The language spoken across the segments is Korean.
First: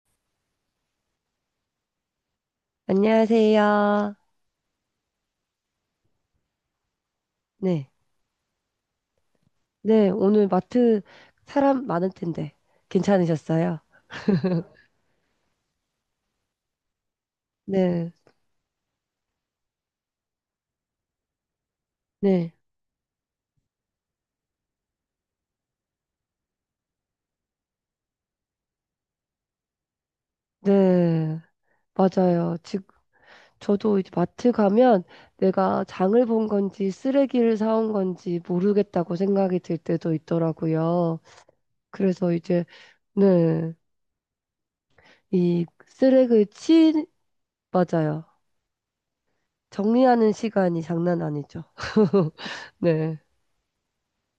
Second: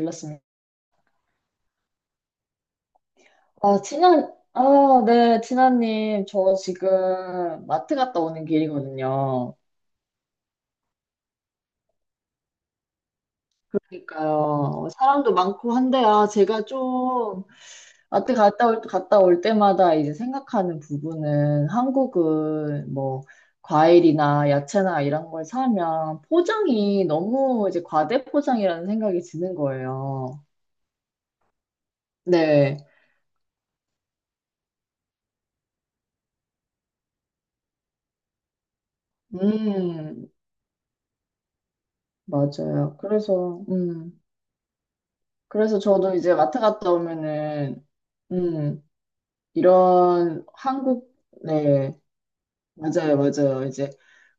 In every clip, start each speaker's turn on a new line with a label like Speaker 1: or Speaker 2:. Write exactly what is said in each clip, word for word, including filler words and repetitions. Speaker 1: 몰랐습니다. 아,
Speaker 2: 안녕하세요.
Speaker 1: 진한, 아, 네, 진아님, 저 지금
Speaker 2: 네.
Speaker 1: 마트 갔다 오는 길이거든요.
Speaker 2: 네, 오늘 마트 사람 많을 텐데 괜찮으셨어요?
Speaker 1: 그러니까요, 사람도 많고 한데, 아, 제가 좀
Speaker 2: 네.
Speaker 1: 마트 갔다 올, 갔다 올 때마다 이제 생각하는 부분은
Speaker 2: 네.
Speaker 1: 한국은 뭐, 과일이나 야채나 이런 걸 사면 포장이 너무 이제 과대포장이라는 생각이 드는 거예요.
Speaker 2: 네. 맞아요.
Speaker 1: 네,
Speaker 2: 지금 저도 이제 마트 가면 내가 장을 본 건지 쓰레기를 사온 건지 모르겠다고 생각이 들 때도
Speaker 1: 음,
Speaker 2: 있더라고요. 그래서 이제
Speaker 1: 맞아요. 그래서,
Speaker 2: 네.
Speaker 1: 음.
Speaker 2: 이
Speaker 1: 그래서 저도 이제
Speaker 2: 쓰레기
Speaker 1: 마트 갔다
Speaker 2: 치
Speaker 1: 오면은,
Speaker 2: 맞아요.
Speaker 1: 음,
Speaker 2: 정리하는
Speaker 1: 이런
Speaker 2: 시간이
Speaker 1: 한국,
Speaker 2: 장난 아니죠.
Speaker 1: 네, 맞아요,
Speaker 2: 네.
Speaker 1: 맞아요. 이제,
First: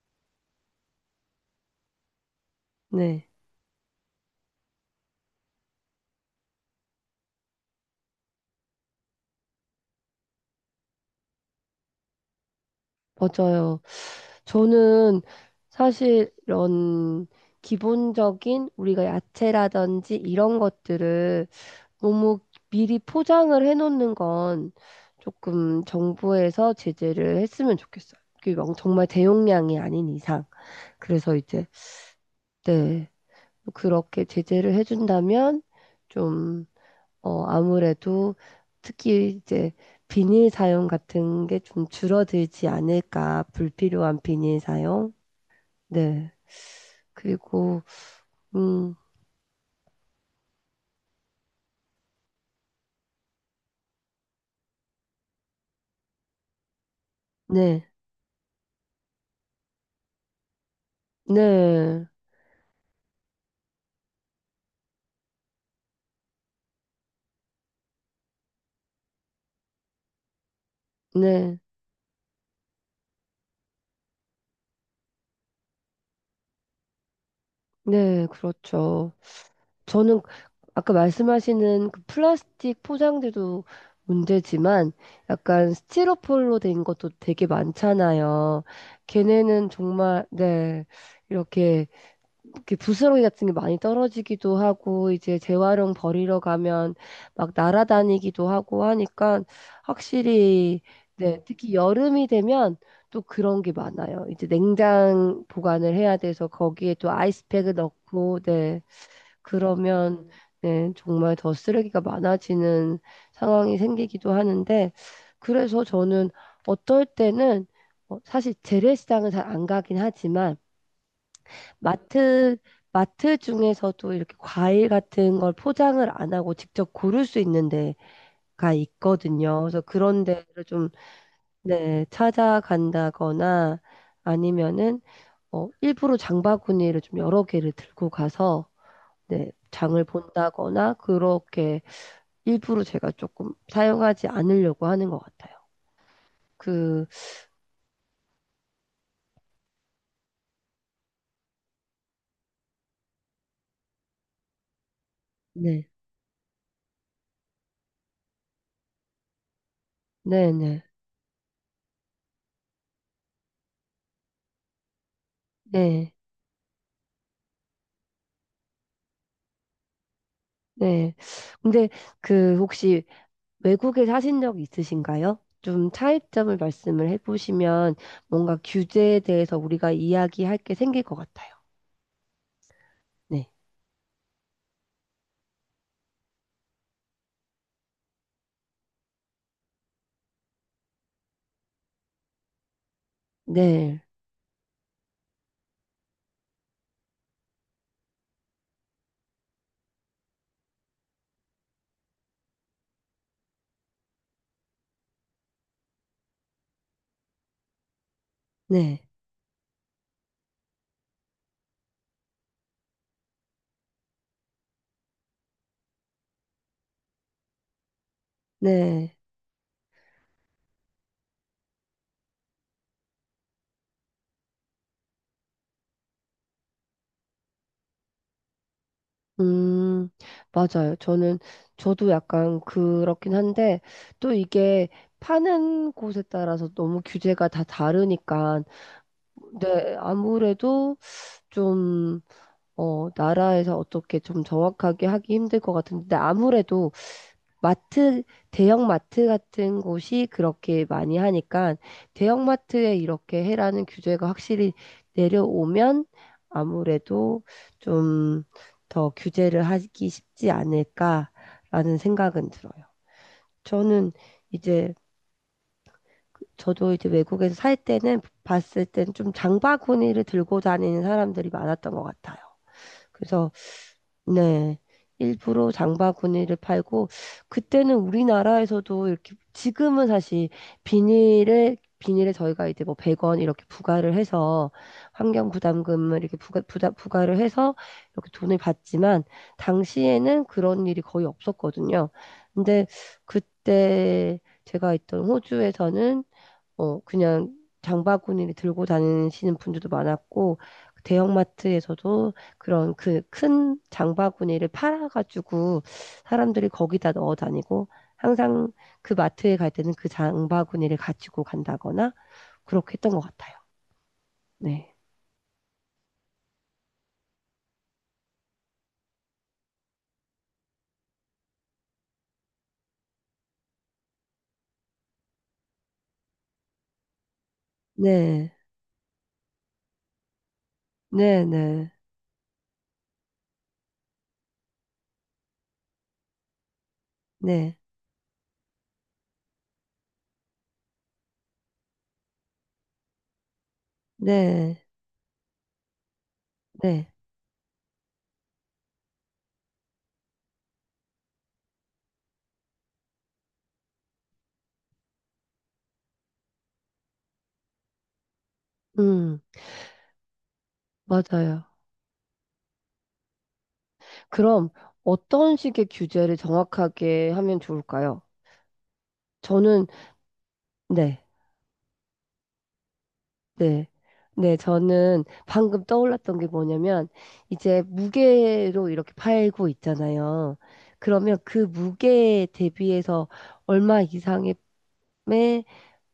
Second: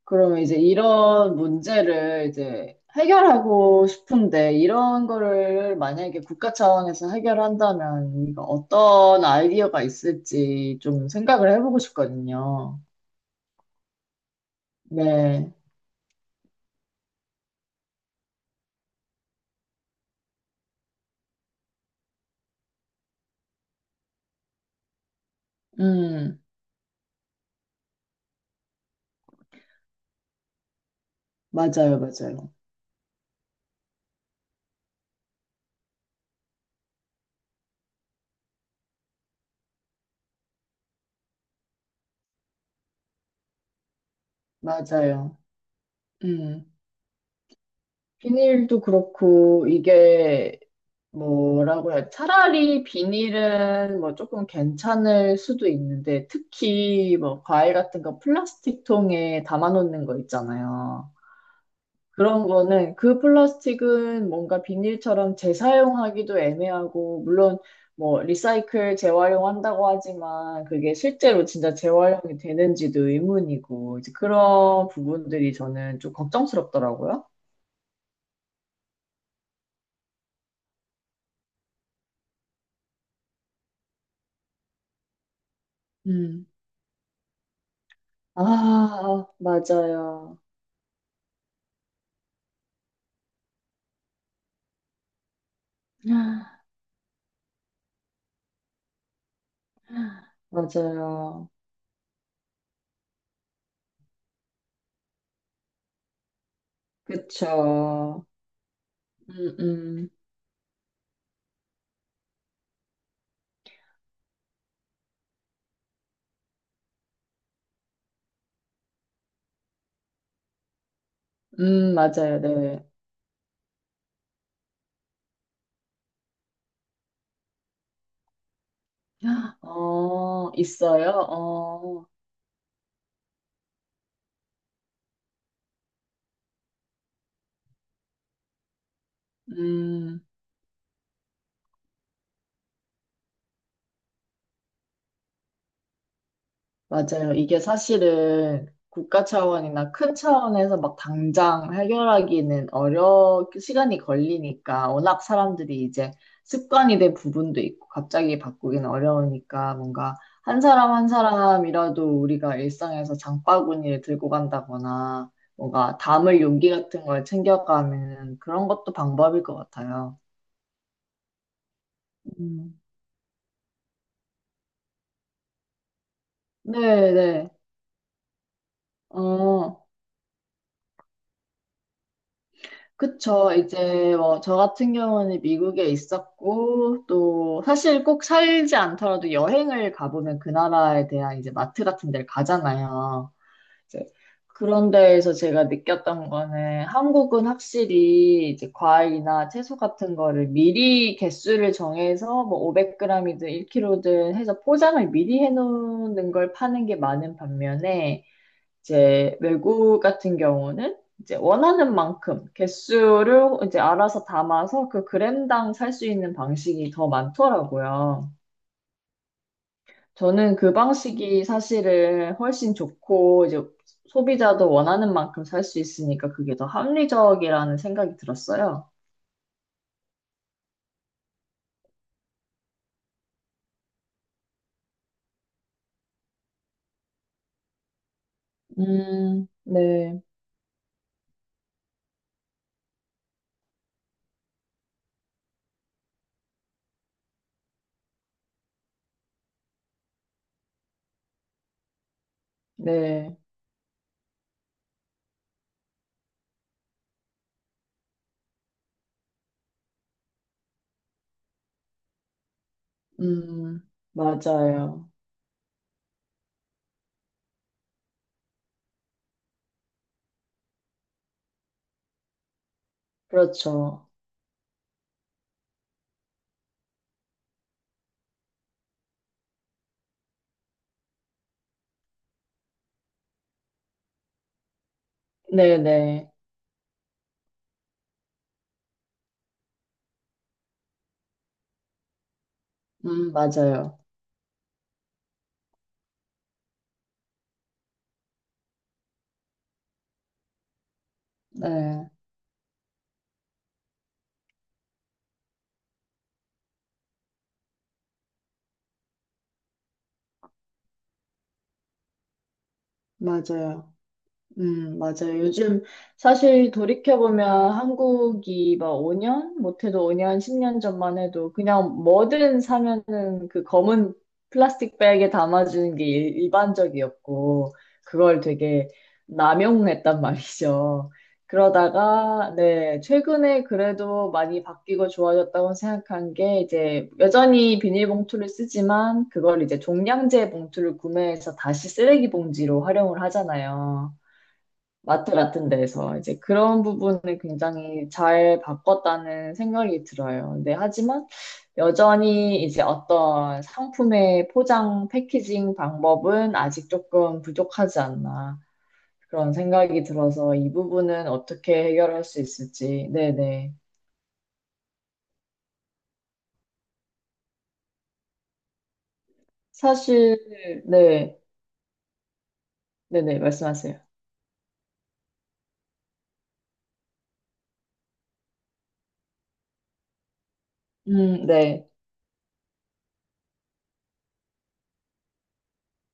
Speaker 1: 그러면 이제 이런 문제를 이제
Speaker 2: 네.
Speaker 1: 해결하고 싶은데, 이런 거를 만약에 국가 차원에서 해결한다면, 이거 어떤 아이디어가 있을지 좀 생각을 해보고 싶거든요.
Speaker 2: 맞아요. 저는
Speaker 1: 네,
Speaker 2: 사실 이런 기본적인 우리가 야채라든지 이런 것들을 너무 미리 포장을 해놓는 건 조금
Speaker 1: 음,
Speaker 2: 정부에서 제재를 했으면 좋겠어요. 그게 막 정말 대용량이 아닌 이상. 그래서 이제,
Speaker 1: 맞아요, 맞아요.
Speaker 2: 네, 그렇게 제재를 해준다면 좀 어, 아무래도 특히 이제 비닐 사용 같은 게 좀 줄어들지 않을까. 불필요한 비닐 사용.
Speaker 1: 맞아요.
Speaker 2: 네.
Speaker 1: 음.
Speaker 2: 그리고,
Speaker 1: 비닐도
Speaker 2: 음,
Speaker 1: 그렇고, 이게, 뭐라고 해야, 차라리 비닐은 뭐 조금 괜찮을 수도 있는데, 특히 뭐 과일
Speaker 2: 네.
Speaker 1: 같은 거 플라스틱 통에 담아놓는 거 있잖아요.
Speaker 2: 네.
Speaker 1: 그런 거는 그 플라스틱은 뭔가 비닐처럼 재사용하기도 애매하고, 물론 뭐 리사이클 재활용한다고 하지만 그게 실제로
Speaker 2: 네.
Speaker 1: 진짜 재활용이 되는지도 의문이고, 이제 그런 부분들이 저는 좀 걱정스럽더라고요.
Speaker 2: 네. 그렇죠. 저는 아까 말씀하시는 그 플라스틱 포장들도 문제지만 약간
Speaker 1: 음.
Speaker 2: 스티로폴로 된 것도 되게 많잖아요.
Speaker 1: 아,
Speaker 2: 걔네는 정말,
Speaker 1: 맞아요.
Speaker 2: 네. 이렇게 그 부스러기 같은 게 많이 떨어지기도 하고 이제 재활용 버리러 가면 막 날아다니기도 하고 하니까 확실히 네,
Speaker 1: 맞아요.
Speaker 2: 특히 여름이 되면 또 그런 게 많아요. 이제 냉장 보관을 해야 돼서 거기에 또 아이스팩을
Speaker 1: 그쵸.
Speaker 2: 넣고 네,
Speaker 1: 음, 음,
Speaker 2: 그러면 네, 정말 더 쓰레기가 많아지는 상황이 생기기도 하는데 그래서 저는 어떨 때는 어, 사실 재래시장은 잘 안 가긴 하지만
Speaker 1: 음, 맞아요.
Speaker 2: 마트,
Speaker 1: 네.
Speaker 2: 마트 중에서도 이렇게 과일 같은 걸 포장을 안 하고 직접 고를 수 있는 데가 있거든요. 그래서 그런 데를
Speaker 1: 어,
Speaker 2: 좀,
Speaker 1: 있어요? 어,
Speaker 2: 네, 찾아간다거나 아니면은, 어, 일부러 장바구니를 좀 여러 개를 들고 가서, 네, 장을
Speaker 1: 음.
Speaker 2: 본다거나 그렇게 일부러 제가 조금 사용하지 않으려고 하는 것 같아요. 그,
Speaker 1: 맞아요. 이게 사실은 국가 차원이나 큰 차원에서 막 당장 해결하기는 어려, 시간이 걸리니까 워낙 사람들이
Speaker 2: 네,
Speaker 1: 이제 습관이 된 부분도 있고 갑자기 바꾸기는 어려우니까 뭔가
Speaker 2: 네,
Speaker 1: 한
Speaker 2: 네,
Speaker 1: 사람 한 사람이라도 우리가 일상에서 장바구니를 들고 간다거나 뭔가
Speaker 2: 네,
Speaker 1: 담을 용기 같은 걸 챙겨가는 그런 것도 방법일 것 같아요.
Speaker 2: 네. 근데 그
Speaker 1: 음.
Speaker 2: 혹시 외국에 사신 적 있으신가요? 좀 차이점을 말씀을
Speaker 1: 네네.
Speaker 2: 해보시면 뭔가 규제에 대해서 우리가 이야기할 게 생길 것 같아요. 네.
Speaker 1: 그쵸. 이제 뭐 저 같은 경우는 미국에 있었고 또 사실 꼭 살지 않더라도 여행을 가보면 그 나라에 대한 이제 마트 같은 데를 가잖아요.
Speaker 2: 네.
Speaker 1: 이제 그런 데에서 제가 느꼈던 거는 한국은 확실히 이제 과일이나 채소 같은 거를 미리 개수를 정해서 뭐 오백 그램이든 일 킬로그램이든 해서 포장을 미리 해놓는 걸 파는 게 많은 반면에
Speaker 2: 네.
Speaker 1: 이제 외국 같은 경우는 이제 원하는 만큼 개수를 이제 알아서 담아서 그 그램당 살 수 있는 방식이 더 많더라고요.
Speaker 2: 네.
Speaker 1: 저는 그 방식이 사실은 훨씬 좋고 이제 소비자도 원하는 만큼 살 수 있으니까 그게 더 합리적이라는 생각이 들었어요.
Speaker 2: 음, 맞아요. 저는, 저도 약간 그렇긴 한데 또 이게 파는 곳에 따라서 너무 규제가 다 다르니까
Speaker 1: 음,
Speaker 2: 네,
Speaker 1: 네,
Speaker 2: 아무래도 좀, 어, 나라에서 어떻게 좀 정확하게 하기 힘들 것 같은데 아무래도 마트, 대형마트 같은 곳이 그렇게 많이 하니까 대형마트에
Speaker 1: 네,
Speaker 2: 이렇게 해라는 규제가 확실히 내려오면 아무래도 좀 더 규제를 하기 쉽지 않을까라는 생각은 들어요.
Speaker 1: 음,
Speaker 2: 저는 이제
Speaker 1: 맞아요.
Speaker 2: 저도 이제 외국에서 살 때는 봤을 때는 좀 장바구니를 들고 다니는 사람들이 많았던 것 같아요. 그래서
Speaker 1: 그렇죠.
Speaker 2: 네. 일부러 장바구니를 팔고 그때는 우리나라에서도 이렇게 지금은 사실 비닐에 비닐에 저희가 이제 뭐 백 원 이렇게 부과를 해서 환경 부담금을
Speaker 1: 네네,
Speaker 2: 이렇게 부가, 부다, 부과를 해서 이렇게 돈을 받지만 당시에는 그런 일이 거의 없었거든요. 근데
Speaker 1: 음, 맞아요.
Speaker 2: 그때 제가 있던 호주에서는 어, 그냥 장바구니를 들고 다니시는 분들도 많았고,
Speaker 1: 네,
Speaker 2: 대형마트에서도 그런 그 큰 장바구니를 팔아가지고 사람들이 거기다 넣어 다니고, 항상 그 마트에 갈 때는 그 장바구니를 가지고 간다거나, 그렇게 했던 것 같아요.
Speaker 1: 맞아요.
Speaker 2: 네.
Speaker 1: 음, 맞아요. 요즘 사실 돌이켜보면 한국이 막 오 년, 못해도 오 년, 십 년 전만 해도 그냥 뭐든 사면은 그 검은 플라스틱 백에 담아주는 게 일- 일반적이었고, 그걸
Speaker 2: 네.
Speaker 1: 되게 남용했단 말이죠.
Speaker 2: 네, 네,
Speaker 1: 그러다가, 네, 최근에 그래도 많이 바뀌고 좋아졌다고 생각한 게 이제
Speaker 2: 네,
Speaker 1: 여전히 비닐봉투를 쓰지만 그걸 이제 종량제 봉투를 구매해서 다시 쓰레기 봉지로 활용을 하잖아요.
Speaker 2: 네,
Speaker 1: 마트 같은 데서 이제 그런
Speaker 2: 네.
Speaker 1: 부분을 굉장히 잘 바꿨다는 생각이 들어요. 근데 하지만 여전히 이제 어떤 상품의 포장, 패키징 방법은 아직 조금 부족하지 않나
Speaker 2: 음,
Speaker 1: 그런 생각이 들어서 이 부분은
Speaker 2: 맞아요.
Speaker 1: 어떻게 해결할 수 있을지. 네네.
Speaker 2: 그럼 어떤 식의 규제를 정확하게 하면 좋을까요? 저는,
Speaker 1: 사실,
Speaker 2: 네.
Speaker 1: 네. 네네.
Speaker 2: 네.
Speaker 1: 말씀하세요.
Speaker 2: 네, 저는 방금 떠올랐던 게 뭐냐면, 이제 무게로 이렇게 팔고 있잖아요. 그러면
Speaker 1: 음,
Speaker 2: 그
Speaker 1: 네.
Speaker 2: 무게에 대비해서 얼마 이상의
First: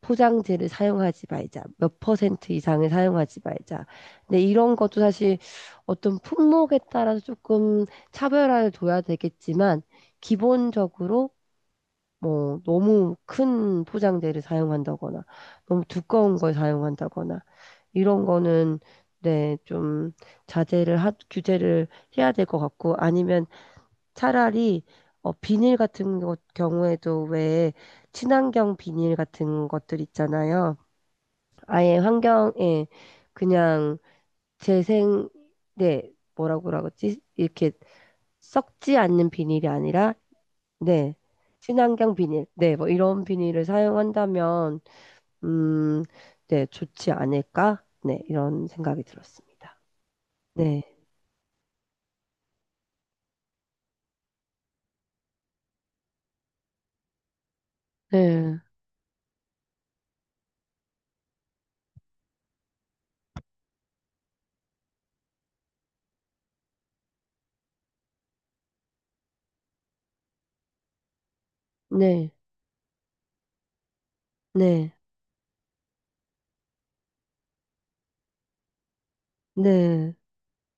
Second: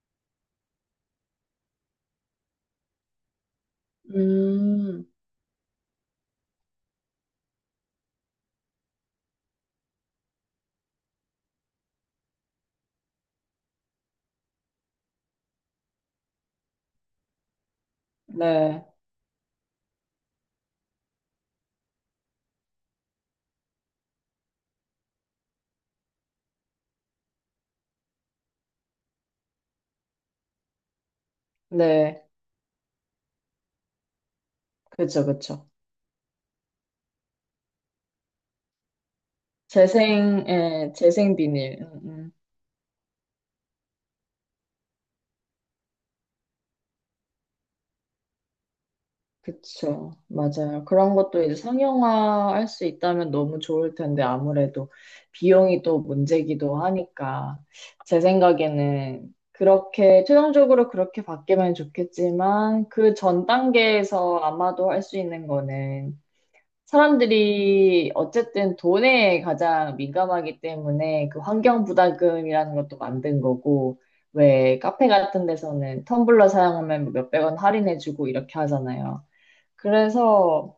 Speaker 2: 포장재를 사용하지 말자. 몇 퍼센트 이상을 사용하지 말자. 근데 이런 것도
Speaker 1: 음,
Speaker 2: 사실 어떤 품목에 따라서 조금 차별화를 둬야 되겠지만, 기본적으로 뭐 너무 큰 포장재를 사용한다거나 너무 두꺼운 걸 사용한다거나 이런 거는
Speaker 1: 네.
Speaker 2: 네, 좀 자제를 하, 규제를 해야 될 것 같고 아니면 차라리 어, 비닐 같은 것 경우에도 왜 친환경 비닐 같은 것들 있잖아요. 아예
Speaker 1: 네.
Speaker 2: 환경에 그냥
Speaker 1: 그쵸,
Speaker 2: 재생
Speaker 1: 그쵸.
Speaker 2: 네, 뭐라고 그러지? 이렇게 썩지 않는 비닐이 아니라
Speaker 1: 재생, 예,
Speaker 2: 네.
Speaker 1: 재생 비닐. 음,
Speaker 2: 친환경
Speaker 1: 음.
Speaker 2: 비닐. 네, 뭐 이런 비닐을 사용한다면, 음, 네, 좋지 않을까? 네, 이런 생각이 들었습니다.
Speaker 1: 그쵸.
Speaker 2: 네.
Speaker 1: 맞아요. 그런 것도 이제 상용화 할 수 있다면 너무 좋을 텐데, 아무래도 비용이 또 문제기도 하니까, 제
Speaker 2: 네.
Speaker 1: 생각에는 그렇게, 최종적으로 그렇게 바뀌면 좋겠지만, 그 전 단계에서 아마도 할 수 있는 거는, 사람들이 어쨌든 돈에 가장 민감하기 때문에 그 환경
Speaker 2: 네.
Speaker 1: 부담금이라는 것도 만든 거고, 왜
Speaker 2: 네.
Speaker 1: 카페 같은 데서는 텀블러 사용하면 뭐 몇백 원 할인해주고 이렇게 하잖아요.
Speaker 2: 네.
Speaker 1: 그래서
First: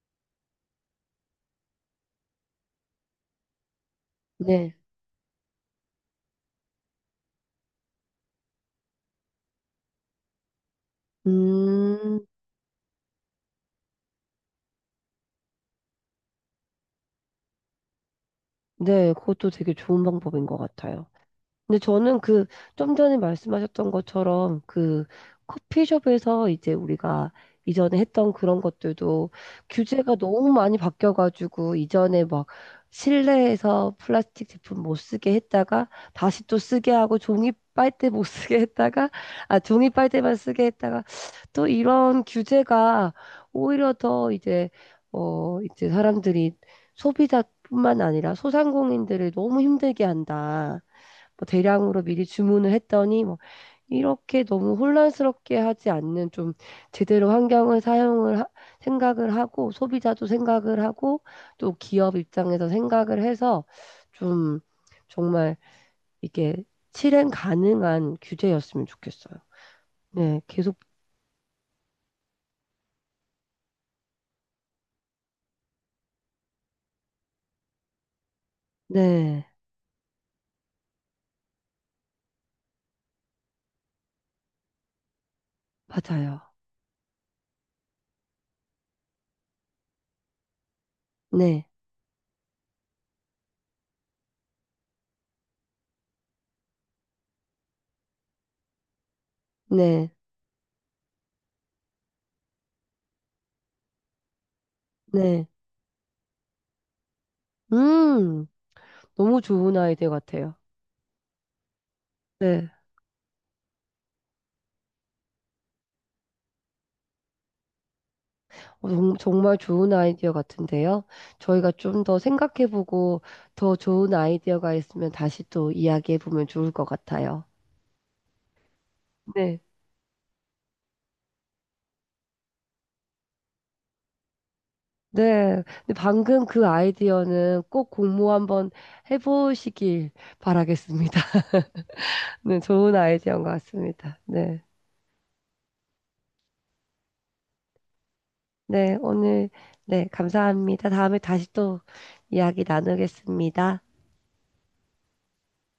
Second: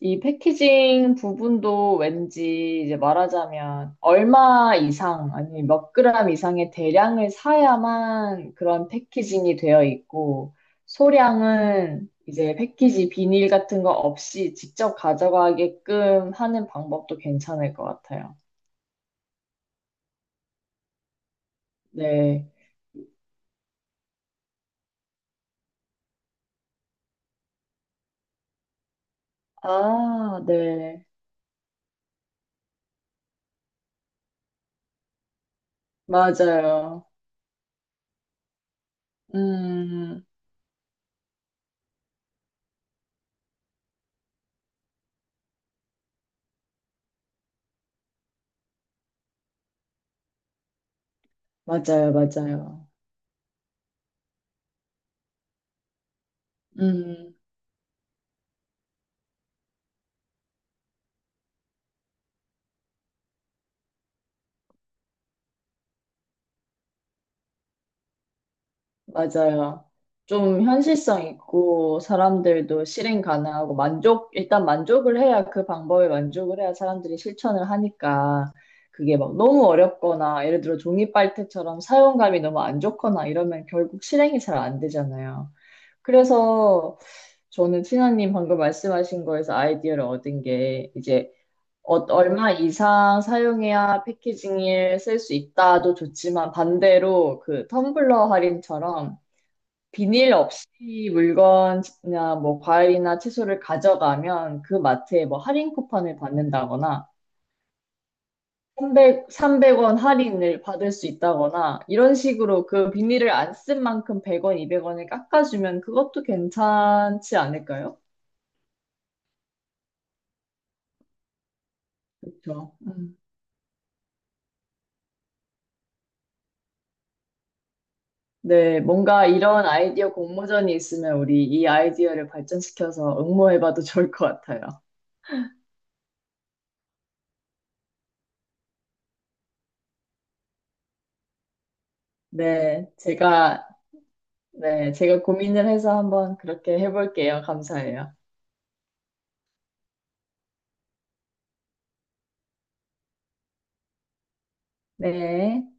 Speaker 1: 이 패키징 부분도 왠지 이제 말하자면 얼마
Speaker 2: 네.
Speaker 1: 이상, 아니 몇 그램 이상의 대량을 사야만 그런 패키징이 되어 있고, 소량은
Speaker 2: 음,
Speaker 1: 이제 패키지 비닐 같은 거 없이 직접 가져가게끔 하는 방법도 괜찮을 것 같아요.
Speaker 2: 네. 그것도 되게 좋은 방법인 것 같아요. 근데 저는
Speaker 1: 네.
Speaker 2: 그 좀 전에 말씀하셨던 것처럼 그 커피숍에서 이제 우리가 이전에 했던 그런 것들도 규제가
Speaker 1: 아,
Speaker 2: 너무 많이
Speaker 1: 네.
Speaker 2: 바뀌어가지고 이전에 막 실내에서 플라스틱 제품 못 쓰게 했다가 다시 또 쓰게
Speaker 1: 맞아요.
Speaker 2: 하고 종이 빨대 못 쓰게 했다가 아 종이
Speaker 1: 음,
Speaker 2: 빨대만 쓰게 했다가 또 이런 규제가 오히려 더 이제 어 이제 사람들이 소비자뿐만 아니라 소상공인들을 너무 힘들게 한다. 뭐 대량으로
Speaker 1: 맞아요,
Speaker 2: 미리 주문을
Speaker 1: 맞아요.
Speaker 2: 했더니 뭐 이렇게 너무 혼란스럽게 하지 않는 좀 제대로
Speaker 1: 음.
Speaker 2: 환경을 사용을 하- 생각을 하고 소비자도 생각을 하고 또 기업 입장에서 생각을 해서 좀 정말 이게 실행 가능한 규제였으면 좋겠어요.
Speaker 1: 맞아요.
Speaker 2: 네,
Speaker 1: 좀
Speaker 2: 계속
Speaker 1: 현실성 있고 사람들도 실행 가능하고 만족, 일단 만족을 해야 그 방법에 만족을 해야 사람들이 실천을 하니까 그게 막
Speaker 2: 네,
Speaker 1: 너무 어렵거나 예를 들어 종이 빨대처럼 사용감이 너무 안 좋거나 이러면 결국 실행이 잘 안 되잖아요.
Speaker 2: 맞아요.
Speaker 1: 그래서 저는 티나님 방금 말씀하신 거에서 아이디어를 얻은 게 이제
Speaker 2: 네,
Speaker 1: 어- 얼마 이상 사용해야 패키징을 쓸 수 있다도 좋지만 반대로 그 텀블러 할인처럼
Speaker 2: 네,
Speaker 1: 비닐 없이 물건이나 뭐 과일이나 채소를 가져가면 그 마트에 뭐
Speaker 2: 네.
Speaker 1: 할인 쿠폰을 받는다거나
Speaker 2: 음,
Speaker 1: 삼백,
Speaker 2: 너무 좋은
Speaker 1: 삼백 원
Speaker 2: 아이디어 같아요.
Speaker 1: 할인을 받을 수 있다거나 이런 식으로
Speaker 2: 네.
Speaker 1: 그 비닐을 안 쓴 만큼 백 원, 이백 원을 깎아주면 그것도 괜찮지 않을까요?
Speaker 2: 어, 정- 정말 좋은 아이디어 같은데요. 저희가 좀 더
Speaker 1: 그렇죠. 음.
Speaker 2: 생각해보고 더 좋은 아이디어가 있으면 다시 또 이야기해보면 좋을 것 같아요.
Speaker 1: 네, 뭔가
Speaker 2: 네.
Speaker 1: 이런 아이디어 공모전이 있으면 우리 이 아이디어를 발전시켜서 응모해봐도 좋을 것 같아요.
Speaker 2: 네. 근데 방금 그 아이디어는 꼭 공모 한번 해보시길 바라겠습니다. 네,
Speaker 1: 네,
Speaker 2: 좋은 아이디어인 것
Speaker 1: 제가,
Speaker 2: 같습니다. 네.
Speaker 1: 네, 제가 고민을 해서 한번 그렇게 해볼게요. 감사해요.
Speaker 2: 네. 오늘, 네. 감사합니다. 다음에 다시 또 이야기 나누겠습니다.
Speaker 1: 네.